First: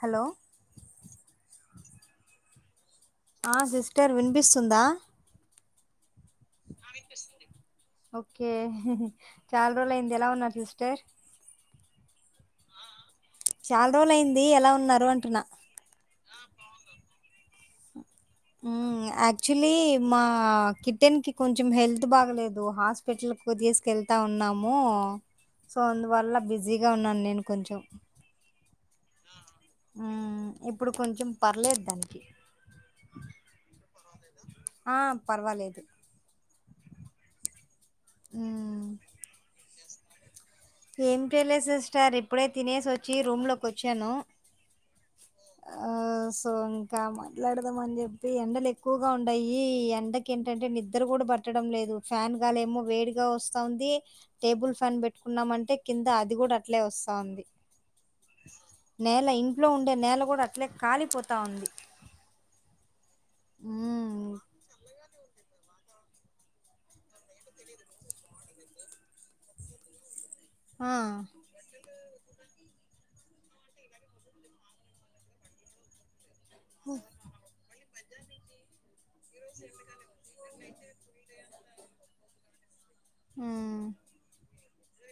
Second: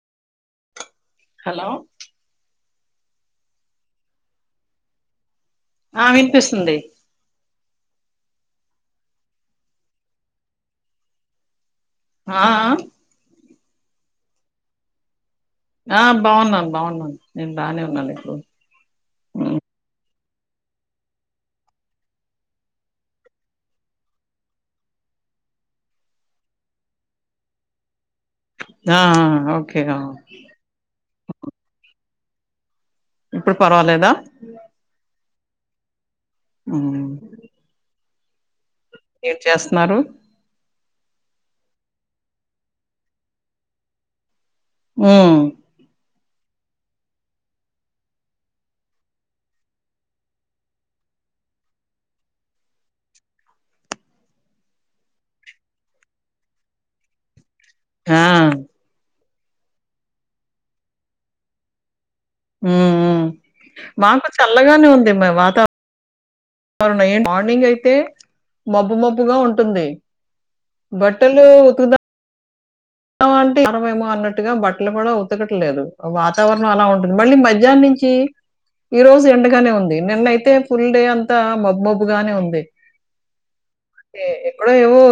Hello hello అ sister వినిపిస్తుందా ఆ వినిపిస్తుంది ఓకే చాలా రోజులుయింది ఎలా ఉన్నారు సిస్టర్ ఆ చాలా రోజులు అయింది ఎలా ఉన్నారు అంటున్నా ఆ బాగున్నాను బాగున్నాను నేను బానే ఉన్నాలే ఉమ్మ్ యాక్చుల్లీ మా ఆ కిటెన్కి కొంచెం హెల్త్ బాగలేదు హాస్పిటల్ కు తీసుకెళ్తా ఉన్నాము సో అందువల్ల బిజీగా ఉన్నాను నేను కొంచెం ఆ ఓకే ఉ ఇప్పుడు కొంచెం పర్లేదు దానికి ఇప్పుడు పర్వాలేదా ఆ పర్వాలేదు మ్ మ్ మీరు చేస్తున్నారు ఏం చేయలేదు సిస్టర్ ఇప్పుడే తినేసి వచ్చి రూమ్ లోకి వచ్చాను ఆ ఆ సో ఇంకా మాట్లాడదాం అని చెప్పి ఎండలు ఎక్కువగా ఉన్నాయి ఎండకి ఏంటంటే నిద్ర కూడా బట్టడం లేదు ఫ్యాన్ గాలి ఏమో వేడిగా వస్తంది టేబుల్ ఫ్యాన్ పెట్టుకు కున్నామంటే కింద అది కూడా అట్లే వస్తుంది ఆ నేల ఇం ఇంట్లో ఉండే నేల కూడా అట్లే కాలిపోతా ఉంది ఆ మాకు ఉమ్ చల్లగానే ఉంది వాతవరణం నై మార్నింగ్ అయితే మబ్బు మబ్బుగా ఉంటుంది ఆ బట్టలుతుందా ఉంట మనమేమో అన్నట్టుగా బట్టలు కూడా ఉతకట్లేదు వా వాతారణం అలా ఉంటంది మళ్ళ మధ్యా్ంంచి చే ఈ రోజు ఎండగానే ఉంది నిన్నయితే ఫుల్ డే అంతా మ బబ్బుగానే ఉంది ఉమ్ అ ఇప్పుడ ఏవో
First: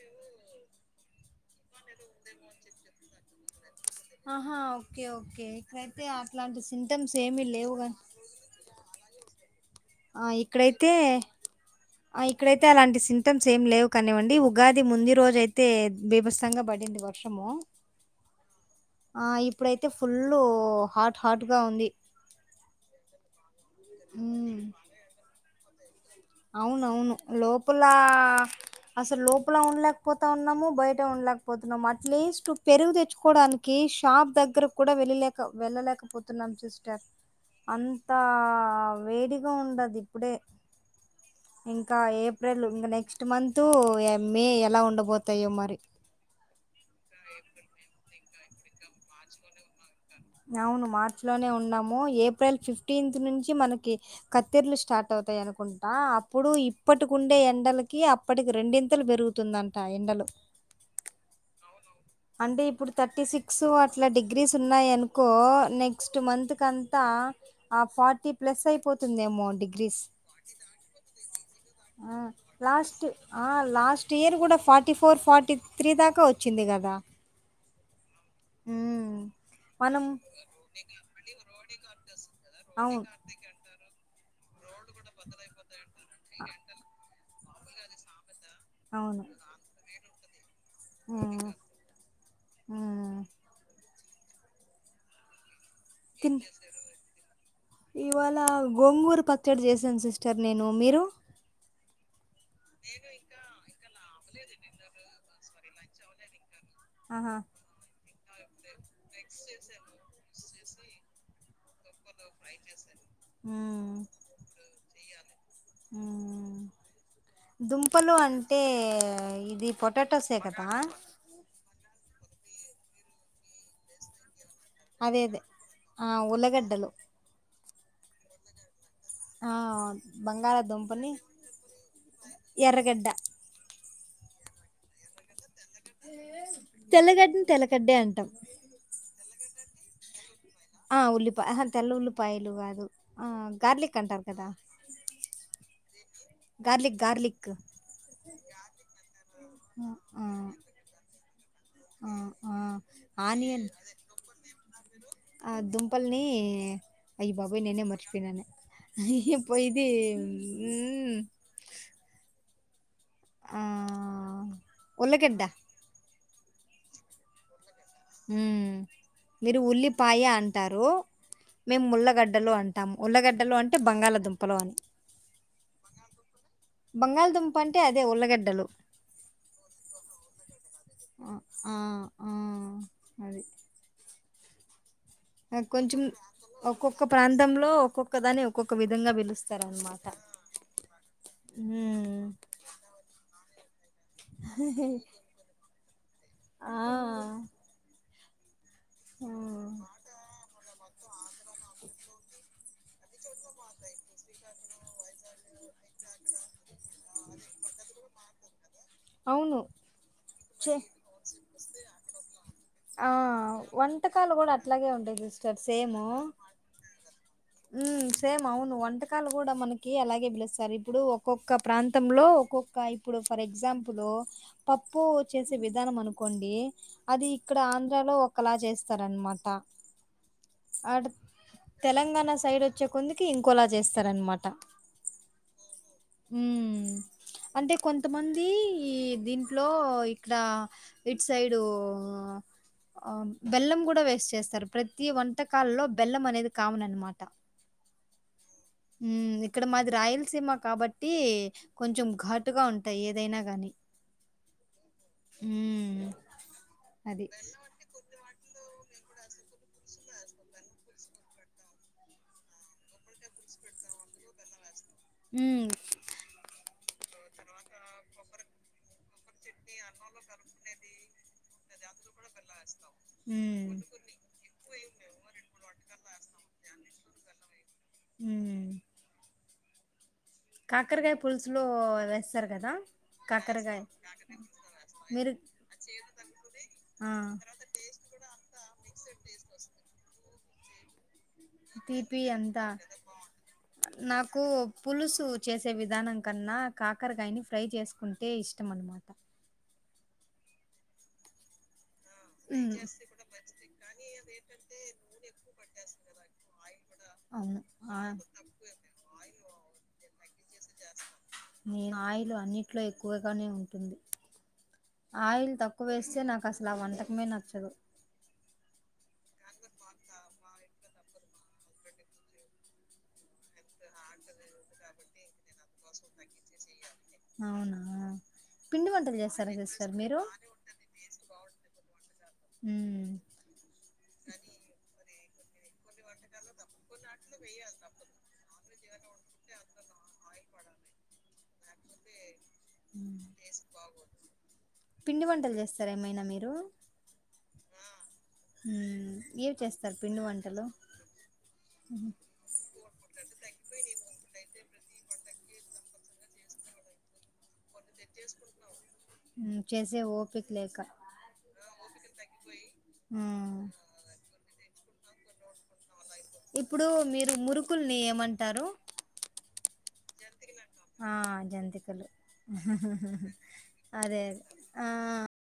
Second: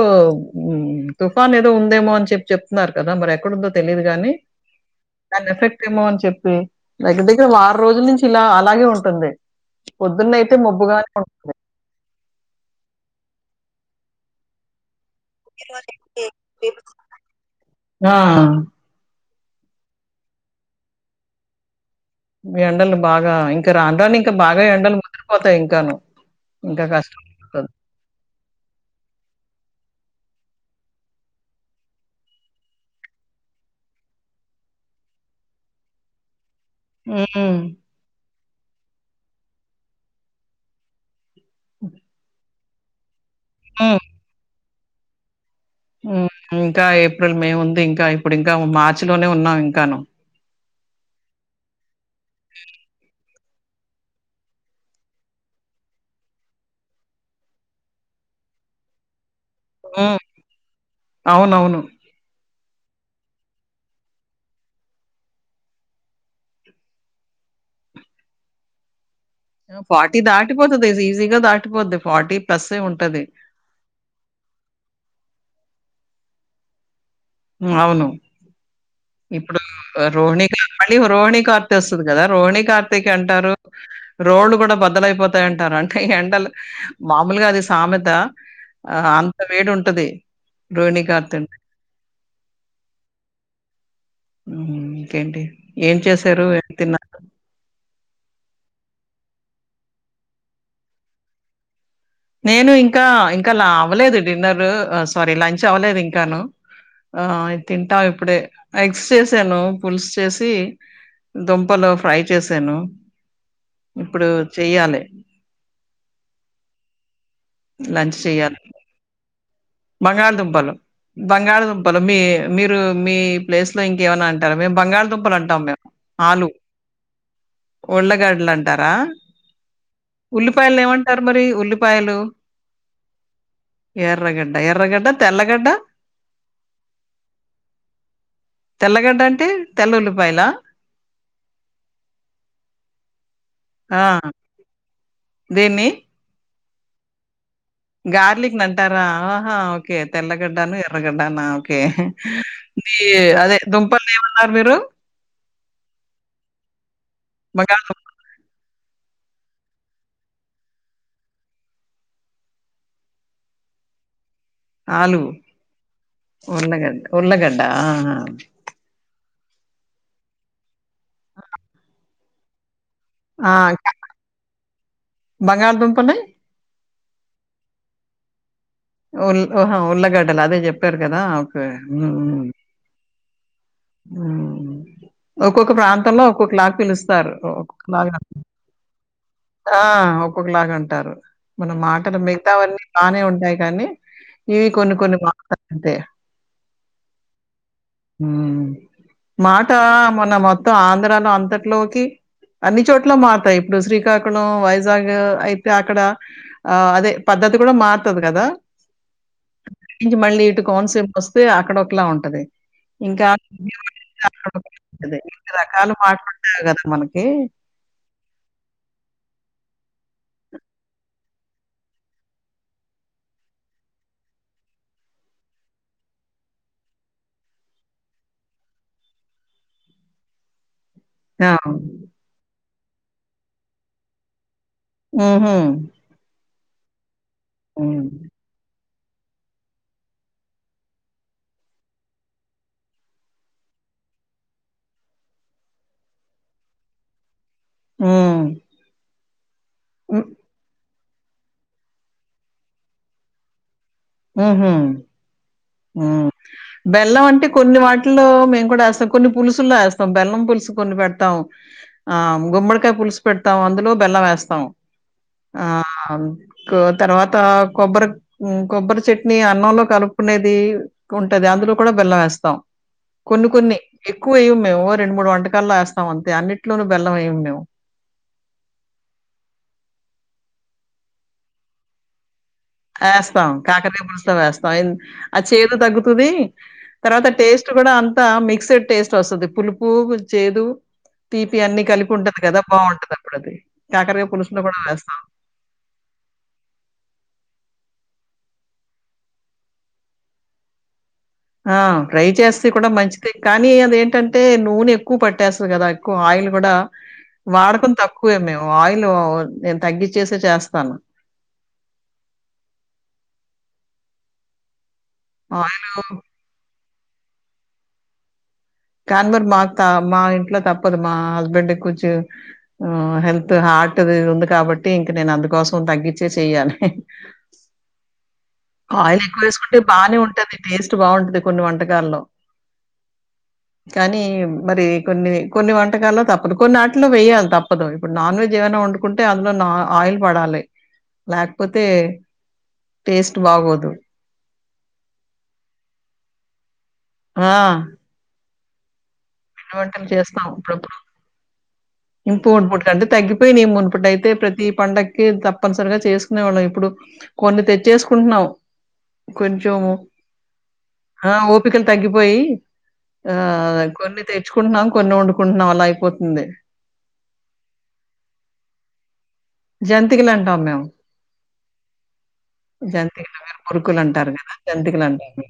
తుఫాన్ ఉంది మోన్ంచి చెప్తున్నారు కదా మరి ఎక్కడుందో తెలిదు కాగాని ఆహా ఓకే ఓకే దాని ఎఫెక్ట్ ఏమో ఇక్కడైతే అని చెప్పి అట్లాంటి సింటమ్స్ దగ్గర ఏమీ దగ్గర లేవు వారం గా రోజుల నుంచి ఇలా అలాగే ఉంటుంది ఆ పొద్దున్నయితే ఇక్కడైతే మొబ్బుగానే ఉంటుంది ఆ ఇక్కడైతే అలాంటి సింటమ్స్ ఏం లేవు కానివ్వండి ఉగాది ముందు ఈ రోజ అయితే బీభత్సంగా పడింది వర్షము ఆ! ఆ ఇప్పుడైతే ఫుల్ హాట్ హాట్ గా ఉంది మీ ఎండలు బాగా ఇంకా రాన్ రాన్ ఇంకా ఉమ్ బాగా ఎండలు పోతాయి ఇంకాను ఇంకా అవునవును కష్టమైపోతది. లోపల అసలు లోపల ఉండలేకపోతా ఉన్నాము బయట ఉండలేకపోతున్నాం అట్లీస్ట్ పెరుగు తెచ్చుకోవడానికి షాప్ దగ్గరకు కూడా వెళ్ళలేక వెళ్ళలేకపోతున్నాం చస్ట హ్మ్. అంత ఆ వేడిగా ఉండదు ఇప్పుడే ఇంకా ఏ ఇంక నెక్స్ట్ మంతు హ్మ్. మే ఎలా ఉండబోతాయో మ ఇంకా ఏప్రిల్ మే ఉంది ఇంకా ఇప్పుడు ఇంకా మార్చి లోనే ఉన్నాం కను అవును మార్చలోనే ఉన్నాము ఏప్రిల్ ఫిఫ్టీన్త్ నుంచి మనకి కత్త్తెర్లు స్టార్ట్ అవుతాయి అనుకుంటా అప్పుడు ఇప్పటికిండే ఎండలకి అప్పటికి రెండింతలు పెరుగుత హ్మ్ అవునవును అంటే ఇప్పుడు థర్టీ సిక్స్ అట్లా డిగ్రీస్ ఉన్నాయి అనుకో నెక్స్ట్ మంత్ కంతా ఆ ఫార్టీ ప్లస్ అయిపోతు తుందేమో డిగ్రీస్ దాటిపోతది ఈజీగా దాటిపోద్ది. ప్లస్సే లాస్ట్ ఉంటది. లాస్ట్ ఇయర్ కూడా ఫార్టీ ఫోర్ ఫార్టీ త్రీ దాకా వచ్చింది కదా అవును ఉమ్ ఇప్పుడు మనం రోహిణి క్లబ్ అని రోహిణి కార్త వస్తుంది కదా రోహి అవును కార్తిక్ అ- అంటారు రోడ్ కూడా బ బద్దలైపోతాయంటారు అంటే ఎండలు మా మామూలుగా అది సామెత ఆ అవును అంత వేడి ఉంటది రోహిణీ ఉమ్ కార్తున్ ఉమ్ ఉమ్ హు, ఇంకేంటి? ఏం తిన్ చేశారు? ఏం తిన్నారు? లా గోంగూరు పచ్చడి చేశాను సిస్టర్ నేను, మీరు? నేను ఇంకా, ఇంకా ల అవలేదు డిన్నర్ ఆ సారీ లంచ్. చ్ అవలేద ఇంకాను? ఆ, ఆహా తింటామ్ ఇప్ ప్పుడే ఎగ్స్ చేసాను, పల్సు చేసి దుంపలు ఫ్రై చేశాను ఉమ్ ఇప్పుడు చెయ్యాలి ఉమ్ దుంపలు అంటే ఇది బంగాళ పొటాటోసే కదా దుంపలు, బంగాళ దుం పొలం మీ మీరు మీ ప్లేస్ లో ఇంకేమైనా అన్ అంటరు, మేమ్ అదే బంగాలదుుంపలు అదే అంటాం మేము. ఆ ఆలు ఉల్లగడ్డలు ఉళ్ళగడ్లు అంటారా? ఆ, బంగళ ఉల్లిపాయలు దుంపని ఏమంటారు మరి ఎర్రగడ్డ. ఏర్రగడ్ ఎర్ర గడ్డ, తెల్ల గ్ తెల్లగడ్డని తెల్లగడ్డే అంటాం. టె, తెల్ల ఉల్లిపాయలా? ఆ ఉల్లిపాయ, అహా తెల్ల ఉల్లిపాయలు కాదు. ఆ గార్లిక్ అంటారు కదా? దేన్నీ? Garlic, garlic. గార్లిక్ నంటారా? ఆహా ఆ ఓకే, ఆ తెల్లగడ్డను ఎర్రగడ్ టనా కే, ఆ ఆ, మీ అదే ఆనియన్ దుంపల్నేమన్నారు మీరు? ఆ దుంపల్ని బంగాళ దుం ఏం పోయిది ఉమ్ ఆ ఉళ్ళగడ్డ ఉళ్ళగడ్, ఉళ్లగడ్ ఆ హా మ్మ్ మీరు ఉల్లిపాయ అంటారు, మేమ్ ఉల్లగడ్డలు అంట్ టం ఆ ఆ ఉల్లగడ్డలు అంటే క బంగాళదుంపలు అని. బంగాళదుంపని బంగాల్ దుంపంటే అదే ఉల్లగడ్డలు ఉల్హా ఉల్ళగడ్డలా అదే చెప్ ఇప్పకదాకు ఆ అది ఆ ఒక్కొక్క కొంచెం ప్రాంతంలో ఒక్కొ క్లాక్ ఒక్కొక్క పిలుస్తారు ప్రాంతంలో ఒక్కొక్కలాక్ ఒక్కొక్క దాన్ని ఒక్కొక్క విధంగా పిలుస్తారు ఆ అన్నమాట ఒక్కొ క్లాక్ అంటారు మనం మాటలు మిగతా అవన్నీ బాగానే ఉంటాయి కానీ ఇవి కొన్ని కొన్ని మా అంతే ఆ హ ఆ మాట మొన మొత్త అ [unintelligible] తట్లోకి. అన్ని చోట్ల మారుతాయి. ఇప్పుడు శ్రీకాకుళం, వైజాగ్ అయితే అక్కడ ఆ అదే పద్ధతి కూడ మారుతది కదా? అవును మళ్ళీ ఇటు చే కోనసీమకొస్తే, అక్కడ ఒకలా ఉంటది. ఆ ఇంకా వంటకాలు కూడా అట్లాగే ఉంటాయి ఇన్ని సిస్టర్ రకాలు సేమ్ మాటలుంటాయి కదా మనకి సేమ్ అవును వంటకాలు కూడా మనకి అలాగే పిలుస్తారు ఇప్పుడు ఒక్కొక్క ప్రాంతంలో ఒక్కొక్క ఇప్పుడు ఫర్ ఎగ్జాంపుల్ పప్పులో పప్పు చేసే విధానం అనుకోండి అది ఇక్కడ ఆంధ్రాలో ఒకలా చేస్తారనమాట అ ఆ! తెలంగాణ సైడ్ వచ్చి మచ్చ కొందికి ఇంకోలా చేస్తారనమాట ఆహా హ అంటే కొంతమంది ఈ దీంట్లో ఇక్కడ ఇటు సైడు బెల్లం కూడా వేస్ట్ చేస్తారు ప్రతి వంటకాలంలో బెల్లం అనేది కామన్ అనమాట ఆ ఉ ఇక్కడ మాది రాయలసీమ కాబట్టి బట్టి కొంచెం ఘాటుగా ఉంటాయి ఏదైనా గానీ ఆహా హ్మ్. బెల్లం అది. అంటే కొన్ని వాటిల్లో మేము కూడా కొన్ని పులుసులా వేస్తాం బెల్లం పులుసు కొన్ని పెడతాం ఆ గుమ్మడికాయ పులుసు పెడతాం అందులో బెల్లం వేస్తాం ఆ హ్మ్. తర్వాత కొబ్బరి కొబ్బరి చట్నీ అన్నంలో కలుపు కునేది ఉంటది అందులో కూడా బెల్లం వేస్తాం కొన్ని హ్మ్. కొన్ని ఎక్కువ వే్య మేము రెండు మూడు వంటకాల్లో వస్తాం ం అంతే అన్నిట్లోన బెల్లం అే్యము మేము హ కాకరకాయ పులుసులు వస్ ఏస్తాం కాకరీపులుస్తో వేస్తాం ఎన్ మీరు ఆ చేదు తగ్గుతుంది ఆ తర్వాత టేస్ట్ కూడా అంత మిక్సెడ్ టేస్ట్ వస్తుంది పులుపు చేదు తీపి అన్ని కలిపి తీపి ఉంటది కదా! అంతా బావుంటది అప్పుడది. కాకరకాయ నాకు పులుసులో కూడా వేస్తాం. పులుసు చేసే విధానం కన్నా కాకరకాయని ఫ్రై చేసుకో కుంటే ఇష్టం అన్మాట ఆ ఫ్రై చేస్తే కూడా మంచిది కానీ అదేంటంటే నూనె ఎక్కువ పట్టేస్తది కదా ఎక్కువ ఆయిల్ కూడా అవును వాడకం ఆ తక్కువే మేము ఆయిల్ నేను తగ్గించేసే చేస్తాను మీ ఆయిలు అన్నిట్లో ఎక్కువగానే ఉంటుంది ఆయిల్ తక్కువ ఆయిలు వేస్తే నాకు అసలు ఆ వంట మె నచ్చదు కాన్వర్ మాకు త మా ఇంట్లో తప్పదు మా హస్బెండ్ కొంచెం హెల్త్ హార్ట్ది ఇది ఉంది కాబట్టి ఇంక నేను అందుకోసం తగ్గించే చెయ్యాలి అవునా పిండి వంటలు ఆయిల్ ఎక్కువ చేస్తారా వేసుకుంటే తెలుస్తారు బానే మీరు ఉంటది. టేస్ట్ బావుంటది కొన్ని వంటకాల్లో ఉ కానీ మరి కొన్ని కొన్ని వంటకాల్లో తప్పుదు కొన్ని ఇట్లో వెయాలి తప్పదు ఇప్పుడు నాన్వెజ్ ఏమైనా వండు కుంటే అందులో నా ఆయిల్ పడాలి లేకపోతే టేస్ట్ బాగోదు. పిండి వంటలు చేస్తార ఏమైనా మీరు ఆ ఉం ఏవి చేస్తారు పిండి వంటలు ఇంపుడు [unintelligible] అంటే తగ్గిపేనై మునుపుట్ అయితే ప్రతి పండకి తప్పనిసరిగా చేసుకునేవాళ్ళం ఇప్పుడు కొన్ని తె చేసుకుంటున్నాం హ్మ్ కొంచెము చేసే ఓపిక లేక ఆ ఓపికలు తగ్గిపోయి హ్మ్ కొన్ని తెచ్చుకుంటున్నాం కొన్ని వండుకుంటున్నాం అలా అయిపో ఉండే ఇప్పుడు మీరు మురుకుల్ని ఏమంటారు జంతికలు అంటాం మేము ఆ జంతికలు జంతికలు మీరు మురుకులు అదే అదే అంటారు కదా ఆ జంతికలు అంటాం మేము